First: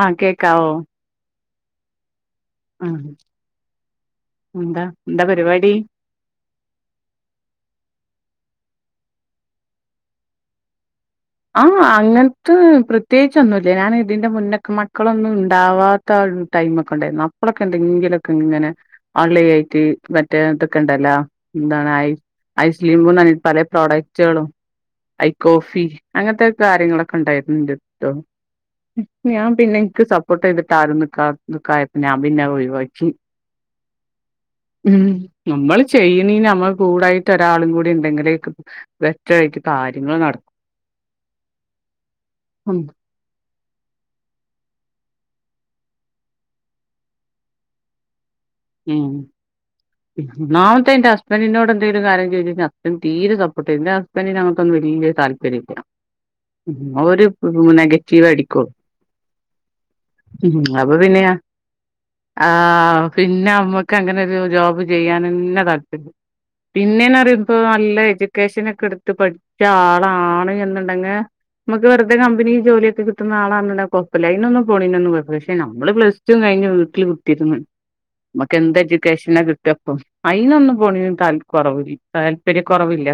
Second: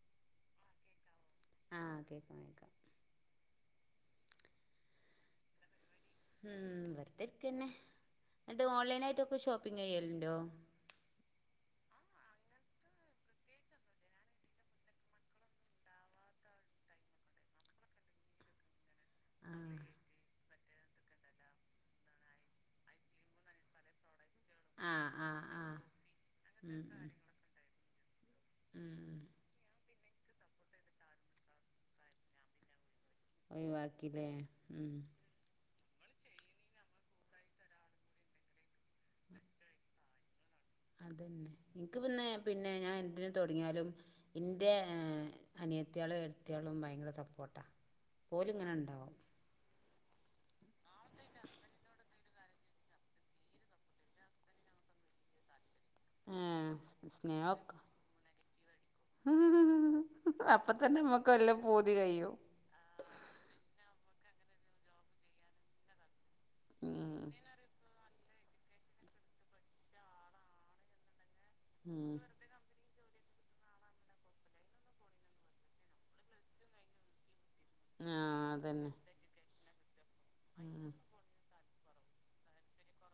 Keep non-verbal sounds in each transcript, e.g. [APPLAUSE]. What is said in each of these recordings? ആഹ് കേൾക്കാവോ ആഹ് കേൾക്കാം കേൾക്കാം ഉം എന്താ എന്താ പരിപാടി ഉം വെറുതെ ഇരിക്കല് തന്നെ എന്നിട്ട് ഓൺലൈൻ ആയിട്ടൊക്കെ ഷോപ്പിംഗ് ചെയ്യാലുണ്ടോ ആഹ് അങ്ങനത്തെ പ്രത്യേകിച്ചൊന്നുമില്ലേ ഞാൻ ഇതിന്റെ മുന്നക്ക മക്കളൊന്നും ഉണ്ടാവാ ത്ത ടൈമൊക്കെ ഉണ്ടായിരുന്നു അപ്പളൊക്കെ എന്തെങ്കിലൊക്കെ ഇങ്ങനെ ഓൺലൈൻ ആഹ് ആയിട്ട് മറ്റേ ഇതൊക്കണ്ടല്ല എന്താണ് ഐ ഐസ് ക്രീം പല പ്രോഡക്ട് കളും ആഹ് ഐ ആഹ് ആഹ് കോഫി അങ്ങനത്തെ ഉം ഉം കാര്യങ്ങളൊക്കെ ഉണ്ടായിരുന്നിട്ട് ഉണ്ട് ഉം ഞാൻ പിന്നെ എനിക്ക് സപ്പോർട്ട് ചെയ്തിട്ട് ആരും നിക തിക്കാതെ ആയപ്പോ ഞാൻ പിന്നെ ഒഴിവാക്കി ഒഴിവാക്കില്ലേ ഉം നമ്മള് ചെയ്യണ നമ്മൾ കൂടായിട്ട് ഒരാളും കൂടി ഉണ്ടെങ്കിലേക്ക് വെറ്റായിട്ട് കാര്യങ്ങൾ നടക്കും അതന്നെ നിനക്ക് പിന്നെ പിന്നെ ഉം ഞാൻ എന്തിന തുടങ്ങിയാലും ഇന്റെ അനിയത്തിയാളും എട്ടത്തിയാളും ഭയങ്കര സപ്പോർട്ടാ ഓലിങ്ങനെ ഉം ഉണ്ടാവും ഒന്നാമത്തെ എന്റെ ഹസ്ബൻഡിനൊട് എന്തങ്കലും കാര്യം ചോദിച്ചഴിഞ്ഞ ഹുസ്ബൻഡ് തീരെ സപ്പോർട്ട് പ്പനി അങ്ങക്കൊന്നും വലിയ താല്പര്യം ഏഹ് ഇല്ല ഒരു നെഗറ്റീവ് അടിക്കു ഉം അപ്പൊ തന്നെ പിന്നെ നമ്മുക്ക് എല്ലാം പുതി കഴിയും ആഹ് പിന്നെ അമ്മക്ക് അങ്ങനെരു ജോബ് ചെയ്യാനന്നെ താൽപ്പര്യം പിന്നെന്ന ഉം അറിയുമ്പൊ നല്ല എഡ്യൂക്കേഷൻ ഒക്കെ എടുത്ത് പഠിച്ച ആളാണ് എന്നുണ്ടെങ്കിൽ നമുക്ക് വെറതെ ഉം കമ്പനി ജോലിയൊക്കെ കി ട്ടുന്ന ആള് ആണ് എന്ന് ഉണ്ടെങ്കിൽ കോഴപ്പില്ല അതിനൊന്നും പോണെന്നൊന്നു കോഴപ്പില്ല പക്ഷ നമ്മള് പ്ലസ് ടു കിഴിഞ്ഞ് വീട്ടിൽ കുത്തിയിരുന്നു ആഹ് നമുക്ക് എന്ത് അതന്നെ എഡ്യൂക്കേഷനാ കിട്ടുക്കയിപ്പോ അതിനൊന്നും ഉം പോണ തായം കുറവില്ല താല്പര്യ കുറവില്ല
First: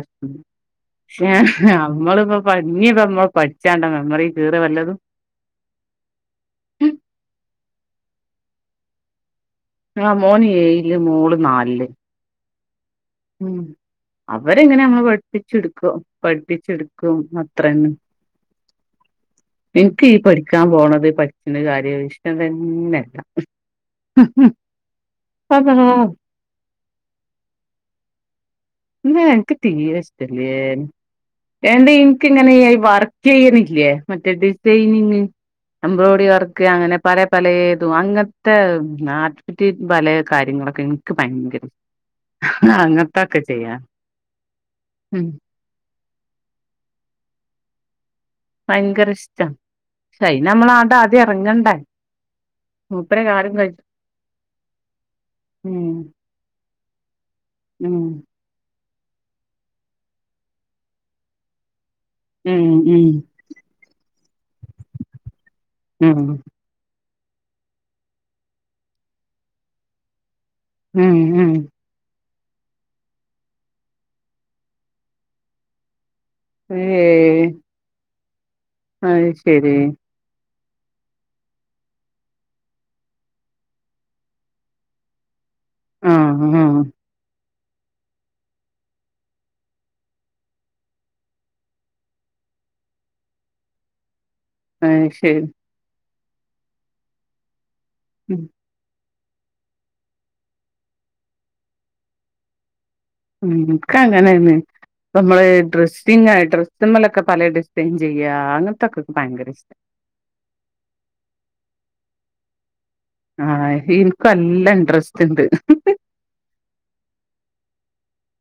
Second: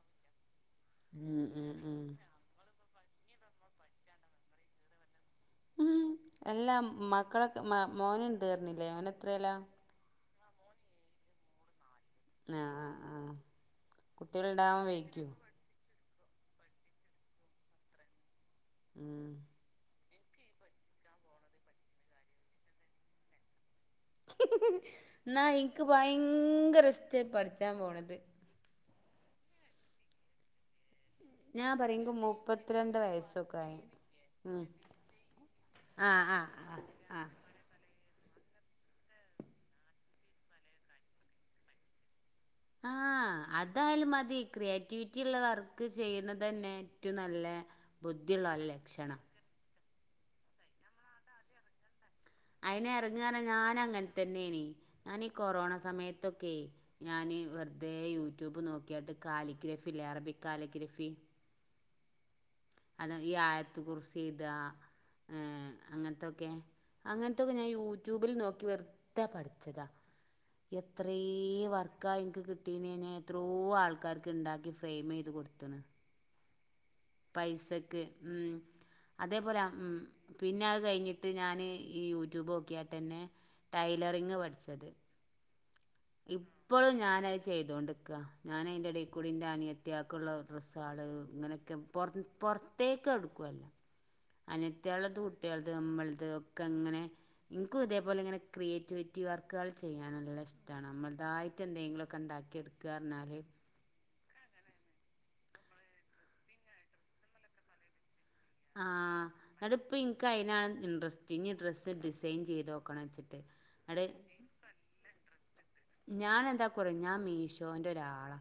ഉം ഉം ഉം നമ്മള ഇ പഞ്ഞിതന്നോ നമ്മൾ പഠിച്ചാണ്ടോ മെമ്മറി കേറോ വല്ലതും ഉം അല്ലാ മക്കളൊക്കെ മ മോനുണ്ടീർന്നില്ലേ അവൻ എത്രല്ല ആഹ് മോന് ഏഴില് മോള് നാലില് ആഹ് ആഹ് ആഹ് ഉം അവരെങ്ങനെ കുട്ടികളുണ്ടാവാൻ നമ്മള് വൈക്യോ പഠിപ്പിച്ചെടുക്കും പഠിപ്പിച്ചെടുക്കും അത്ര തന്നെ ഉം ഇൻക്ക് ഈ പഠിക്കാൻ പോണത് പഠിച്ചന്റെ കാര്യവും ഇഷ്ടം തന്നെല്ല എന്നാ അള്ളാ ഇനിക്ക് ഭയങ്കര ഇഷ്ട പഠിച്ചാൻ പോണത് ഏഹ് എനിക്ക് തിരെ ഇഷ്ടം അല്ലേ ഞാൻ എന്താ പറയും എനിക്ക് ഇങ്ങനെ മുപ്പത്തിരണ്ട് വർക്ക് വയസ്സൊക്കെ ആയി ചെയ്യണില്ലേ മറ്റേ ഉം ഡിസൈനിങ് എംബ്രോഡറി ആഹ് ആഹ് വർക്ക് ആഹ് അങ്ങനെ പല ആഹ് പല ഏതും അങ്ങനെ അങ്ങനത്തെ [UNINTELLIGIBLE] പലേ കാര്യങ്ങളൊക്കെ എനിക്ക് ഭയങ്കര ഇഷ്ട ആഹ് അങ്ങനത്തക്ക ആഹ് അതായാലും മതി ഈ ക്രിയേറ്റിവിറ്റിയുള്ള വർക്ക് ചെയ്യുന്നത് തന്നെ ഏറ്റവും നല്ല ബുദ്ധി ഉള്ള ആള് ഭയങ്കര ഇഷ്ട അയ്നമ്മളാണ്ടാദ്യം എറങ്ങണ്ടേ അയിന് എറങ്ങാറഞ്ഞ ഞാനങ്ങൻതന്നേനി ഞാനീ കൊറോണ ഉം സമയത്തൊക്കെ ഞാന് വെറുതെ ഉം യൂട്യൂബ് നോക്കിയാണ്ട് കാലിഗ്രാഫി അല്ലേ അറബിക് കാലിഗ്രഫി ഉം ഉം അത് ഈ ആയത്ത് കുറിസിയ്താ ഏഹ് ഉം അങ്ങൻത്തൊക്കെ അങ്ങൻത്തൊക്കെ ഞാൻ യൂട്യൂബിൽ നോക്കി വെർ തെ പഠിച്ചതാ എത്രേ ഉം ഉം വർ ക്കാ ഇൻക്ക് കിട്ടീനെന്നെ എത്രോ ആൾക്കാർക്ക്ണ്ടാക്കി ഫ്രയ്മെയ്ത് കൊട്ത്ത്ണ് ഇയേഹ് പൈസക്ക് ഉം അതേപോലെ ശരി ഉം പിന്നെ അത് കഴിഞ്ഞിട്ട് ഞാന് ഈ യൂട്യൂബ് നോക്കിയാട്ടെന്നെ ടൈലറിങ് പഠിച്ചത് ആഹ് ആഹ് ഇപ്പൊഴും ഞാനയ് ചെയ്തോണ്ട്ക്ക ഞാനയ്ന്റെടിക്കൂടി ന്റെ അനിയത്തിയാക്ക്ള്ള ഡ്രെസ്സാള് ഇങ്ങനെ ഒക്കെ പൊർത്ത് പൊർത്തേക്ക് എവ്ട്ക്കൊല്ല അത് അനിയത്തിയാളത് ശരി കുട്ടിയാളത് നമ്മൾത് ഒക്കങ്ങനെ ഇൻക്കും ഇതേപോലെ ഇങ്ങനെ ഉം ക്രിയേറ്റിവി റ്റി വർക്ക്ആൾ ചെയ്യാൻ നല്ല ഇഷ്ടമാണ് നമ്മളതായിട്ട് എന്തെങ്കിലും ഒക്കെ ണ്ടാക്കിയെട്ക്കറഞ്ഞാല് ഇൻക്കങ്ങനെണ് പ്പ മ്മള് ഡ്രസ്സിങ്ങായിട്ട് ഡ്രസ്മ്മലൊക്കെ പല ഡി സൈൻ ചെയ്യാ അങ്ങത്തൊക്കെക്ക് ഭയങ്കര ഇഷ്ട ക്ക് അയ്നാണ് ഇൻഡ്രസ്റ്റ് ഇനി ഡ്രസ്സ് ഡിസൈൻ ചെയ്തോക്കണച്ചിട്ട് ആഹ് ഇൻക്കു അല്ല ഇൻഡ്രസ്റ്റ്ണ്ട് ഞാൻ എന്താക്കു അറിയോ ഞാൻ മീഷോന്റെ ഒരാളാ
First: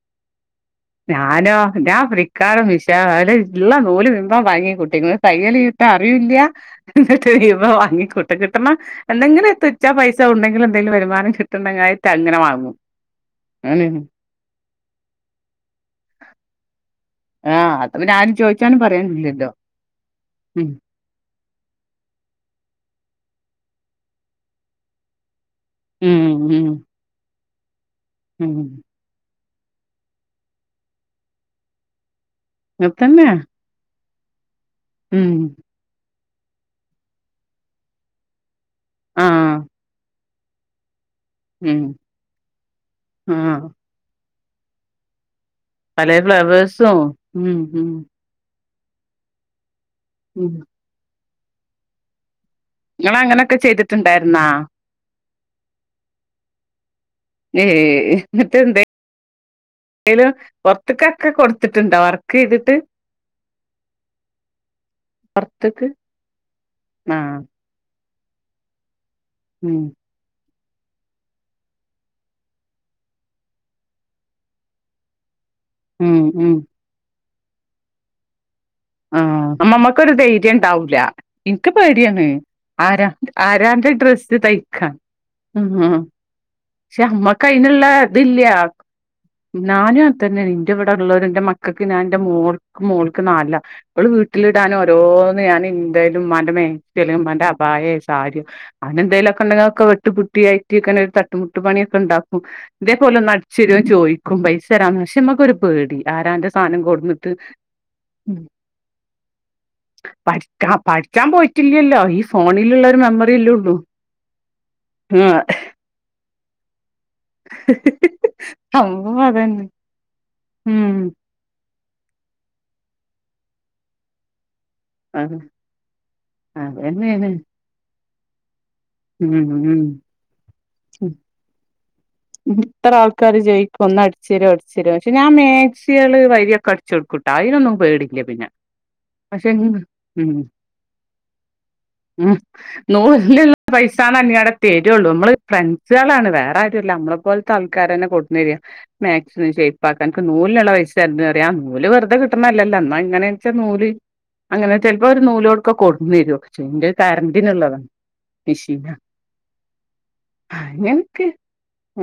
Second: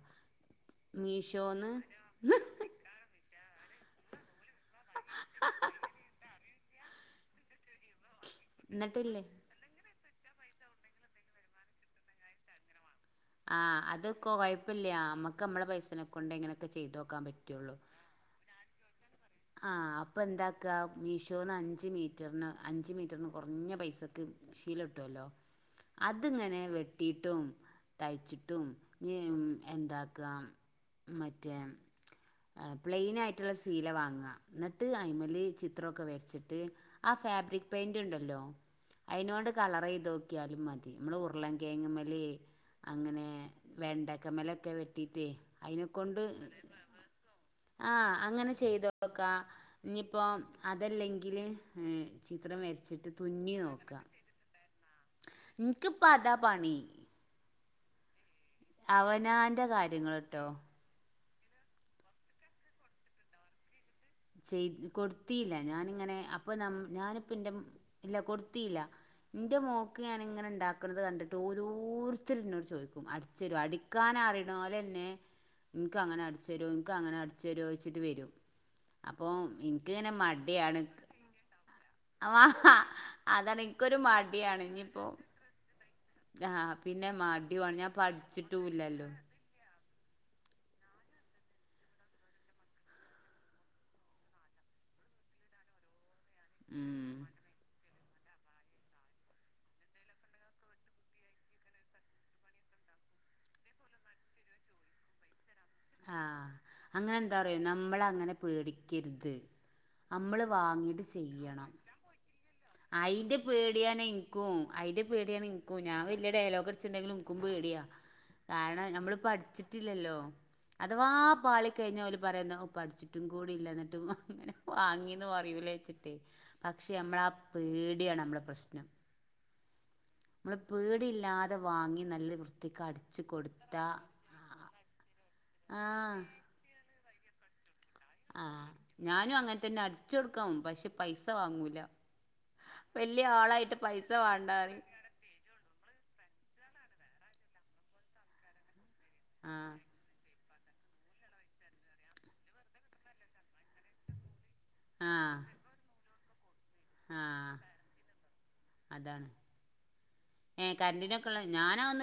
ഞാനോ ഞാൻ ഫ്ളിപ്കാർട് മിഷ് ഷോ ന്നാ അയ്ല് ഇള്ള നൂല് മുയ്വ്വം വാങ്ങിക്കൂട്ടി തയ്യല് റ്റെ അറിയൂല്ല ന്ന്ട്ട് യ് വം വാങ്ങിക്കൂട്ടും കിട്ടണ എന്നിട്ടില്ലേ എന്തെങ്കിലും ക് ച്ചാ പൈസ എവ്ട്ന്നെങ്കിലും എന്തെലും വരുമാനം കിട്ട്ണ്ടങ്ങെ അയേറ്റ് അങ്ങനെ വാങ്ങും ആഹ് അങ്ങനെയാണ് അത് കൊഴപ്പല്ല്യ അമ്മക്ക് അമ്മളെ പൈസനെകൊണ്ടെ ങ്ങനൊക്കെ ചെയ്തോക്കാൻ പറ്റൊള്ളു ആഹ് അത് പിന്നെ ആരും ചോയ് ച്ചാനും പറയാനും ഇല്ല ആഹ് അപ്പെന്താക്ക മീഷോന്ന് അഞ്ച് മീറ്റർ ന് അഞ്ച് മീറ്റർന് കൊറ് ഞ്ഞ പൈസക്ക് ശീലട്ടൊല്ലോ ഉം അത്ങ്ങനെ ഉം വെട്ടിട്ടും തയ്ച്ചിട്ടും ഉം ഞ് എം എന്താക്കാ മറ്റേ പ്ലെയ്ൻ അതന്നെ ആയിട്ടുള്ള സീല വാങ്ങ്അ ന്നട്ട് ഉം അയ്മെല് ചിത്രൊക്കെ വെര്ച്ച് ട്ട് ആ ഫാബ്രിക് പെയിന്റ്ണ്ടല്ലോ അയിനോണ്ട് ആഹ് കളറെയ്തോക്കിയാലും മതി നമ്മൾ ഉർ ഉർള്ളം ഉം കേങ്ങ്മ്മല് അങ്ങനെ ആഹ് വെണ്ടക്കമ്മലൊക്കെ വെട്ടിറ്റ് പലേ അയിനെകൊണ്ട് ഫ്ലവേഴ്സും ഉം ഉം ആഹ് അങ്ങനെ ചെയ്തോക്കാ ഇഞ്ഞിപ്പോ ഉം അതല്ലെങ്കില് ചിത്രം വെര്ച്ച് ങ്ങള് അങ്ങനെക്കെ ചെയ്തിട്ട്ണ്ടായിര്ന്നാ ഇൻക്ക്പ്പ അതാ പണി ഏഹ് ന്ന്ട്ട് അവനാന്റെ എന്തേലും കാര്യങ്ങള്ട്ടോ പൊർ ത്ത്കക്കെ കൊട്ത്ത്ട്ട്ണ്ടോ വർക്കെയ്ത്ട്ട് ചെയ്ത് കൊട്ത്തീല്ല പൊറത്ത്ക്ക് ഞാനിങ്ങനെ അപ്പ ന ഞാനിപ്പ ആഹ് ന്റെ ഇല്ല കൊട്ത്തീല്ല ന്റെ ഉം മോക്ക് ഞാൻ ന് ങ്ങനെ ണ്ടാക്ക്ണത് കണ്ടിട്ട് ഓരോരുത്തര് ന്നോട് ചോയിക്കും അടിച്ചെരോ അടിക്കാൻ അറിണോലെന്നെ ഉം ഇൻക്കങ്ങനെ ഉം അടിച്ചെരോ ഇൻക്കങ്ങനെ അടിച്ചെരോയ്ച്ച്ട്ട് വെരും ആഹ് അമ്മമ്മക്കൊരു ധൈര്യം മടിയാണ് ണ്ടാവൂല ഇൻക്ക് പേടിയാണ് ആ, ആരാ അതാണ് ആരാന്റെ എനിക്കൊരു ഡ്രെസ്സ് മടിയാണ് തയ്ക്കാൻ ഇനിയിപ്പോ ഉം ആഹ് ആഹ് പക്ഷെ പിന്നെ അമ്മക്ക് മടിയോണ് ഞാൻ പഠിച്ചിട്ടുംല്ലല്ലോ ണാനും അങ്ങ്ത്തന്നേണ് ഇന്റെ വ്ടെള്ളോര് ന്റെ മക്കൾക്ക് ഞാൻ ന്റെ മോൾക്ക് മോൾക്ക് ന്നാൽലാ ഓള് വീട്ടിലിടാൻ ഓരോന്ന് ഞാൻ ന്റെയാലും മ്മാന്റെ മേക്സി ഉം അല്ലങ്കി മ്മാന്റെ അബായെ സര്യോ അങ്ങനെന്തേലൊക്കെണ്ടെങ്കി അ ഒക്കെ വെട്ട്പുട്ടിയ അയ്റ്റിയൊക്കെ തട്ട ട്ടൂട്ട് പണിയൊക്കെണ്ടാക്കും. ഇതേപോലെ ഒന്ന് അടിച്ചെരോ ചോയിക്കും പൈസ തരാന്ന് പഷേ മ്മക്കൊരു ആഹ് അങ്ങെനെന്താറ്യാേ നമ്മള് അങ്ങെനെ ഉം പേടിക്കര്ത് അമ്മള് പഠിക്കാ വാങ്ങീട്ട് പഠിക്കാൻ ചെയ്യെണം പോയിട്ടില്ലല്ലോ ഈ ഫോണിലുള്ള ഒരു അയ്ന്റെ മെമ്മറിയല്ലേ ഉള്ളൂ പേട്യാണെ ക്കും അയ്ന്റെ ആഹ് പേട്യാണ് ഇന്ക്കും ഞാൻ വല്യ ഡയലോഗട്ച്ച്ണ്ടെങ്കിലും ൻക്കും പേട്യാ കാരണം ഞമ്മള് സംഭവം അതന്നെ പഠിച്ചിട്ടില്ലല്ലോ ഉം അഥവാ പാളിക്കയ്ഞ്ഞാ ഓല് പറയെന്താ ഔ പഠിച്ചിട്ടും കൂടി ഇല്ല ന്നിട്ട് മാങ്ങേ വാങ്ങീന്ന് അത് പറയൂലേച്ച്ട്ടേ പക്ഷെ അമ്മളാ അതന്നെയാണ് പേട്യാണ് അമ്മളെ പ്രശ്നം ഉം ഉം മ്മള് ഉം. പേടില്ലാതെ വാങ്ങി നല്ല വൃത്തിക്ക് അട്ച്ച് കൊട്ത്താ ട്ച്ചെരോ അട്ച്ചെരോച്ചും ക്ഷെ ഞാൻ മാക്സികള് വര്യറാെക്കെ അടിച്ചാെട്ക്കുട്ടാ അയ്നൊന്നും പേടി ആഹ് ഞാനും അങ്ങൻതന്നെ അടിച്ചാെട്ക്കും പക്ഷെ പൈസ വാങ്ങൂല ഉം വല്യ നൂല്ന്ള്ള ആളായിട്ട് പൈസ പൈസാന്നർഞ്ഞ്ക്കാണ്ടെ വേണ്ടാറിയും തെരാെള്ളൂ മ്മള് ഫ്രണ്ട്സ്കളാണ് വേറെ ആരുല്ലാ അമ്മളെ പോൽത്തെ ആൾക്കാരെന്നെ കൊട്ന്നെര മാക്സി ഒന്ന് ആഹ് ഷെയ്പാ ക്കൻക്ക് നൂൽന്ള്ളെ പൈസര്ണ്ട്റിം ആ നൂല് വെറ്തെ കിട്ട്ണല്ലല്ലാ ന്നാ ഇങ്ങെനെ പക്ഷേ നൂല് അങ്ങെനെ ചെൽപ്പോ ഒര് ആഹ് നൂലോട്ക്കെ കൊട്ന്നെരും ക്ഷെ ന്റെ ആഹ് കരണ്ടിന്ള്ളതാ മിഷീനാ അതാണ് ഏഹ് കരണ്ടിനൊക്കെള്ളെ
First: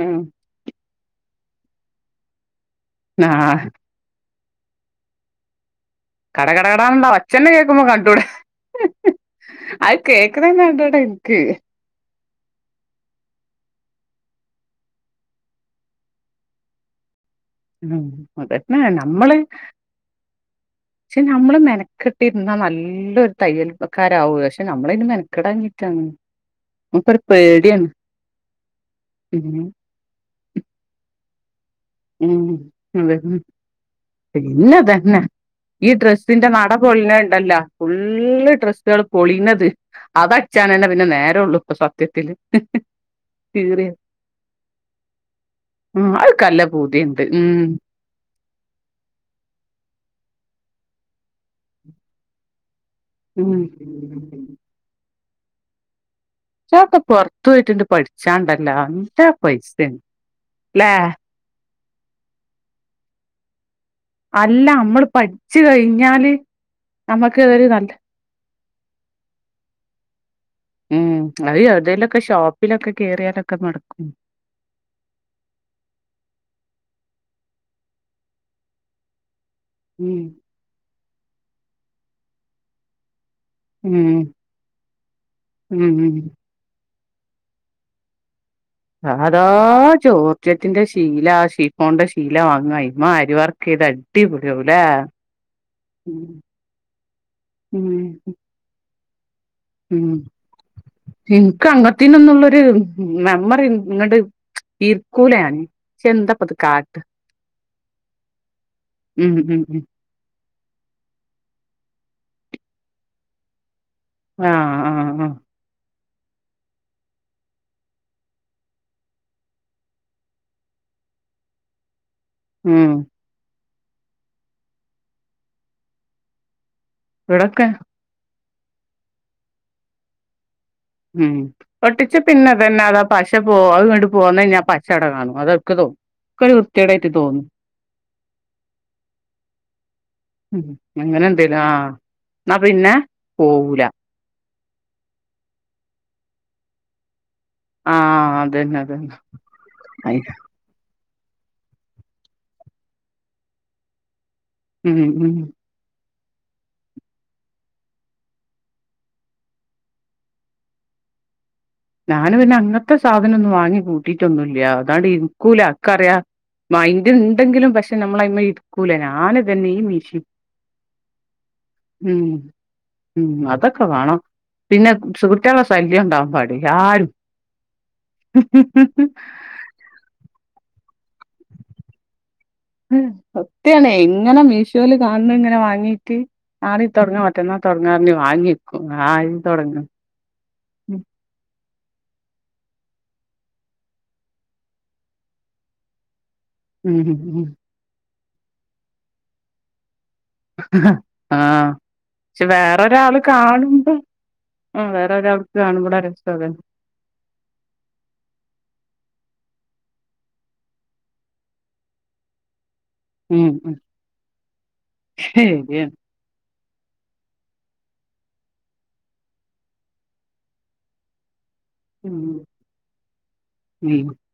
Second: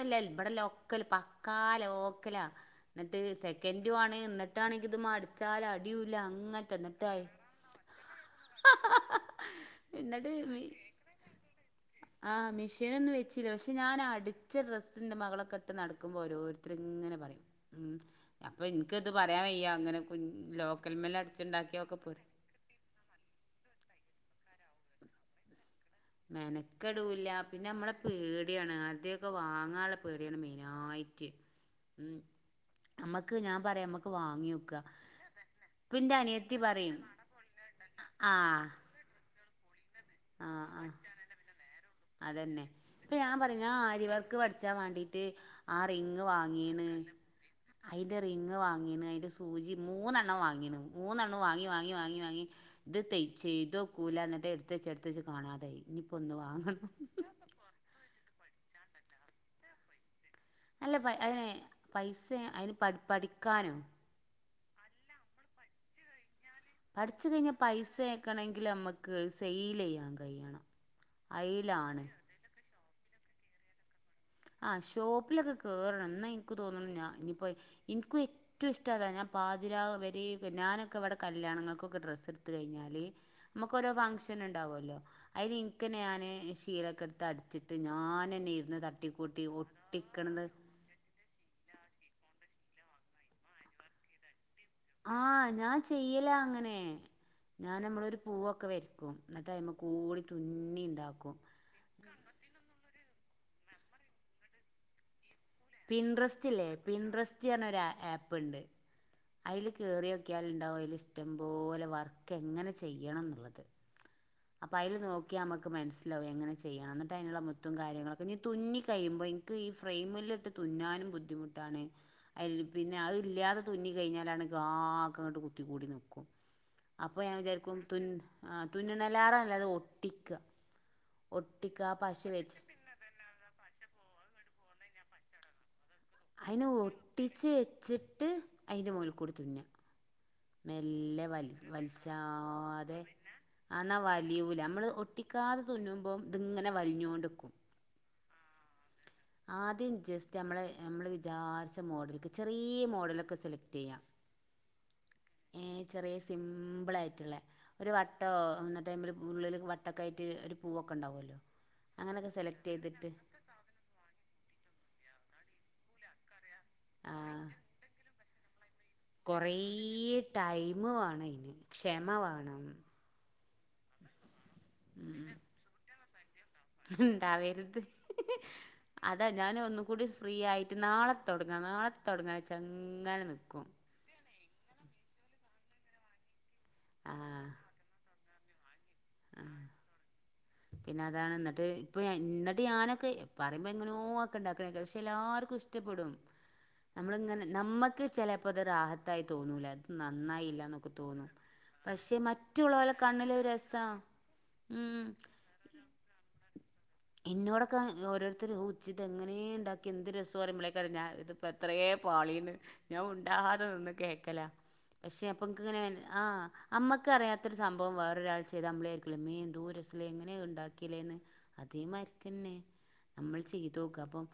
ഉം ബെടെ ലോക്കല് പക്കാ ലോക്കെലാ ന്നട്ട് ആ സെക്കെന്റു ആണ് ന്നട്ടാണെങ്കി ഇത് മട് ച്ചാല് അടിയൂലാ കട കട അങ്ങൻത്തെ കടാന്നുള്ള ന്നട്ടയ് ഒച്ചന്നെ കേക്കുമ്പോ കണ്ടൂടെ അത് കേക്ക്ണെന്നെ കണ്ടൂടാ ഇൻക്ക് ആഹ് മിഷീനൊന്നും വെച്ചില്ല പക്ഷെ ഞാനടിച്ച ഡ്രസ്സ് ന്റെ മകളൊക്കെട്ട് നടക്ക്മ്പോ ഓരോര് ത്തര്ങ്ങെനെ പറയും ഉം അപ്പം അതന്നെ ഇൻക്ക്ത് നമ്മള് പറയാൻ വയ്യാ ങ്ങെനെ കുൻ ലോക്കൽമലാ അട്ച്ച്ണ്ടാക്ക്യോക്കെ പെ ന്നാ നല്ലൊരു തയ്യൽക്കാരാവേ പക്ഷെ നമ്മളയ്ന് മെനെക്കെടാഞ്ഞി മെനെക്കെടൂല്ല പിന്നെ മ്മളെ പേട്യാണ് ആര്‌തേക്കെ ഉം വാങ്ങൻളെ പേട്യാണ് മെയിനായിട്ട് ഉം നമ്മക്ക് അതെന്നെ ഞാൻ പറയാ നമ്മക്ക് വാങ്ങി വെക്കാ പിന്നെതെന്നെ ഈ ഇപ്പ ഇന്റെ ഡ്രെസ്സിന്റെ അനിയത്തി നട പറയും പൊളീണണ്ടല്ലാ ഫുള്ള് ആഹ് ഡ്രെസ്സ്കള് പൊളീണെത് ആഹ് അതട്ചാനെന്നെ ആഹ് പിന്നെ നേരൊള്ളു പ്പ സത്യത്തില് അതന്നെ ഇപ്പൊ ഞാൻ പറയും ഞാൻ കീറ്യേ ആര്യവർക്ക് പഠിച്ചാൻ വേണ്ടീട്ട് ആ ഉം അത്കല്ലപൂതിണ്ട് ഉം അയ്ൻ്റെ റിങ്ങ് വാങ്ങീണ് അയ്ൻ്റെ സൂചി മൂന്നെണ്ണം വാങ്ങീണ് മൂന്നെണ്ണും വാങ്ങി വാങ്ങി വാങ്ങി വാങ്ങി ഇത് തെയ് ഉം ചെയ്തോകൂല ന്നെട്ട് എട്ത്തെച്ച് എട്ത്തെച്ച് കാണാതായി നിപ്പാെന്ന് വാ ഇയ്റ്റാളെക്ക പൊർത്ത് പോയിട്ട്ണ്ട് പഠിച്ചാണ്ടല്ലൊ ല്ല പൈസേണ് അല്ല പ അയ്ന് പൈസെ അയ്ന് പ പഠിക്കാനും അല്ല അമ്മള് പഠിച്ച് കഴിഞ്ഞാല് പഠിച്ച് നമ്മക്ക് കഴിഞ്ഞാ ഒരു നല്ല പൈസേക്കെണെങ്കിലമ്മക്ക് സെയിലെയ്യാം കയ്യണം ഉം അത് എവ്തേലൊക്കെ പ്പിലൊക്കെ കേറ്യാലൊക്കെ നടക്കും ആഹ് ഷോപ്പിലൊക്കെ കേറണം ന്നാ ഇൻക്ക് തോന്നുണു ഞാ ഇനിപ്പോ ഇൻക്കും എറ്റും ഇഷ്ട അതാ ഞാം പാതിരാവ് ഉം വെരെക്കെ ഞാനൊക്കെ വടെ കല്യാണങ്ങൾക്കൊക്കെ ഡ്രസ്സ്ട്ത്ത് കയ്ഞ്ഞാല് മ്മക്കാേരോ ഉം ഫംഗ്ഷന്ണ്ടാവാേല്ലോ അയ്ന് ഉം ഇൻക്കെന്നെ ഉം ഞാന് ശീലൊക്കെട്ത്ത് അട്ച്ച് ത് ഞാനെന്നെ ഇര്ന്ന് ത സാധാ ജോർജെറ്റിന്റെ ഷി ശീലാ ഷിഫോൺന്റെ ശീല വാങ്ങാ അയ്മെ ആരി വർക്കെയ്ത് അട് ടീ പൊളിയാവുലേ ആഹ് ഞാൻ ചെയ്യെലാ അങ്ങെനെ ഞാൻ നമ്മളൊരു ഉം പൂവാെ ക്കെ വെര്ക്കും ന്നട്ട്യ്മകൂടി തുന്നിണ്ടാക്കും ക്കങ്ങത്തിനൊന്നുള്ളൊരു മെമ്മറി ങ്ങെട് ഇര്ക്കൂല ഞാന് പക്ഷെ എന്താപ്പത് പിണ്ട്രെസ്റ്റില്ലേ കാട്ട പിണ്ട്രെസ്റ്റ് അർഞ്ഞൊരാ അപ്പ്ണ്ട് ഉം ഉം അയ്ല് ഉം കേറിയോക്ക്യാല്ണ്ടാവും അയ്‌ലിഷ്ടംപോലെ വർക്കെങ്ങെനെ ചെയ്യണം ന്ന്ള്ളത് ആഹ് അപ്പയ്ല് ആഹ് നോ ആഹ് ക്കിയാ നമ്മക്ക് മനസ്സിലാവും എങ്ങനെ ചെയ്യണം എന്നിട്ട് അതിനുള്ള മുത്തും കാര്യങ്ങളൊക്കെ ഇനി തുന്നി കയ്യുമ്പോ ഇ പ്പോ ഈ ഫ്രെയിമിലിട്ട് തുന്നാനും ബുദ്ധിമുട്ടാണ് അതി ഉം പിന്നെ അതില്ലാതെ തുന്നി കഴിഞ്ഞാലാണ് ആകങ്ങട്ട് കുത്തിക്കൂടി നിക്കും അപ്പൊ ഞാൻ ഇവിടൊക്കെ വിചാരിക്കും തുൻ ആ തുന്നണാലാറ നല്ലത് ഒട്ടിക്കുക ഉം ഒട്ടിക്കുക ആ ഒട്ടിച്ച പശ വെച്ച് പിന്നത് തന്നെയാ അത് പശ പോവും അതങ്ങണ്ട് പോന്ന് കഴിഞ്ഞാ ആഹ് പശ അവിടെ കാണും അതൊക്കെ തോ അതിന്‌ അത് ഒട്ടിച്ച് വെച്ചിട്ട് അതിന്റെ മോളിക്കൂടെ തുന്നാം ഉം അങ്ങനെ മെല്ലെ വൽ എന്തേലും ആഹ് എന്നാ പിന്നെ വലിച്ചാതെ പോവൂല ആന്നാ വ വലിയൂല നമ്മള് ഒട്ടിക്കാതെ തുന്നുമ്പോ ഇതിങ്ങനെ വലിഞ്ഞോണ്ടിക്കും ആഹ് അത് തന്നെ അത് തന്നെ ആദ്യം ജസ്റ്റ് നമ്മളെ നമ്മള് വിചാരിച്ച മോഡൽക്ക് ചെറീയ മോഡലൊക്കെ സെലക്ട് ചെയ്യാം ഉം ഉം ഏ ചെറിയ സിമ്പിളായിട്ടൊള്ളെ ഒരു വട്ടവൊ എന്നിട്ട് അയ്മേല് ഉള്ളില് വട്ടവൊക്കായിട്ട് ഒരു പൂവൊക്കെ ഉണ്ടാവൂല്ലോ ഞാന് പിന്നെ അങ്ങനത്തെ സാധനവൊന്നും വാങ്ങിക്കൂട്ടിട്ടൊന്നുല്ല അതാണ്ട് ഇരിക്കൂല എക്കറിയാം മൈന്റ് ആ ഉണ്ടെങ്കിലും പക്ഷെ നമ്മള് അയ്മേൽ ഇരി കൊറേ ടൈമ് വേണം അയ്ന് ക്ഷമ ഉം വേണം ഉം അതൊക്കെ വേണം പിന്നെ ഉം സുഹൃത്തുക്കളുടെ ശല്യം ഉണ്ടാവാൻ പാടില്ല ആരും ഉണ്ടാവരുത് അതാ ഞാനും ഒന്നും കൂടി ഫ്രീ ആയിട്ട് നാളെ തൊടങ്ങാം നാളെ തൊടങ്ങാ വച്ചാ അങ്ങ് ഉം സത്യാവാണേ എങ്ങനെ മീ ഷോല് കാണുന്നതങ്ങനെ വാങ്ങീട്ട് നാളെ ആ തൊടങ്ങാ മറ്റന്നാ തൊടങ്ങാന്ന് പറഞ്ഞ് വാങ്ങി വക്കും ആ [UNINTELLIGIBLE] തൊടങ്ങാം പിന്നെ അതാണ് എന്നിട്ട് ഇപ്പൊ എന്നിട്ട് ഞാനൊക്കെ പറയുമ്പോ എങ്ങനോ ഒക്കെ ഉണ്ടാക്കണ് ഗൾഫിൽ എല്ലർക്കും ഇഷ് ഷ്ടപ്പെടും ഉം നമ്മളങ്ങനെ ഉം നമ്മക്ക് ചെലപ്പോ അത് റാഹത്തായി തോന്നൂല അത് നന്നായില്ലാന്നൊക്കെ തോന്നും ആഹ് പക്ഷെ മറ്റുള്ളോരുടെ കണ്ണിലത് രസവാ ആഹ് വേറെ ഒരാളുടെ അടുത്ത് കാണുമ്പളാ രസവ അത് ഇന്നോടൊക്കെ ഓരോരുത്തര് ഓ ജ്ജ് ഇതെങ്ങനേ ഉണ്ടാക്കി എന്ത് രസവാ പറയുമ്പളേക്കാരം ഞാൻ ഇതിപ്പോ ഇത്രയേ പാളീന്ന് ഞാൻ ഉം മുണ്ടാതെ ഉം നിന്ന് കേൾക്കല പക്ഷെ അപ്പൊക്ക് ഇങ്ങനെ ശരിയാണ് തന്നെ ആഹ് അമ്മക്കറിയാത്തൊരു സംഭവം വേറൊരാള് ചെയ്താ നമ്മളെ അല്ലമ്മേ എന്തോ രസ്സവല്ലേ എങ്ങനേ അത് ഉണ്ടാക്കിയല്ലേന്ന് അതേ ഉം മാതിരിക്കന്നെ നമ്മൾ ചെയ്ത് നോക്കുക ഉം അപ്പം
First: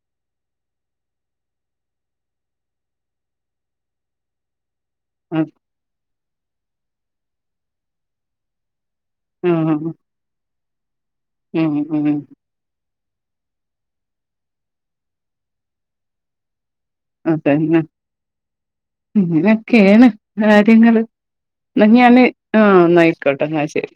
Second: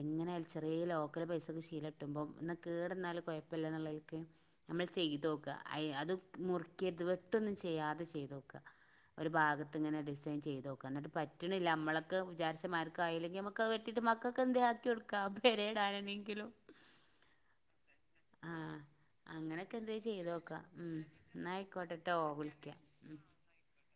എങ്ങനായാലും ചെറീയ ലോക്കൽ പൈസക്ക് ശീല കിട്ടുമ്പം എന്ന കേട് വന്നാലും കൊയപ്പവില്ല എന്നുള്ള നിലക്ക് നമ്മള് ചെയ്ത് ആ നോക്കുക അയ് അത് മുറിക്കരുത് വെട്ടുവൊന്നും ചെയ്യാതെ ചെയ്ത് നോക്കുക ഒരു ഭാഗത്ത് ഇങ്ങനെ ഡിസൈൻ ചെയ്ത് നോക്കുക എന്നിട്ട് പറ്റണില്ല ഉം ഉം നമ്മളൊക്കെ വിചാരിച്ച മാതിരി ക്കായില്ലെങ്കിൽ നമ്മുക്കത് വെട്ടീട്ട് മക്കൊക്കെന്തേലും ആക്കി കൊടുക്കാം പെരേടാനെങ്കിലും അത് തന്നെ അങ്ങനൊക്കെ എന്തേ ഇങ്ങനൊക്കയാണ് ചെയ്ത് നോക്കാം ഉം കാര്യങ്ങള് എന്നാ ആയിക്കോട്ടെട്ടോ ഞാന് ആ വിളിക്കാം എന്നാ ആയി ക്കോട്ടേ എന്നാ ശരി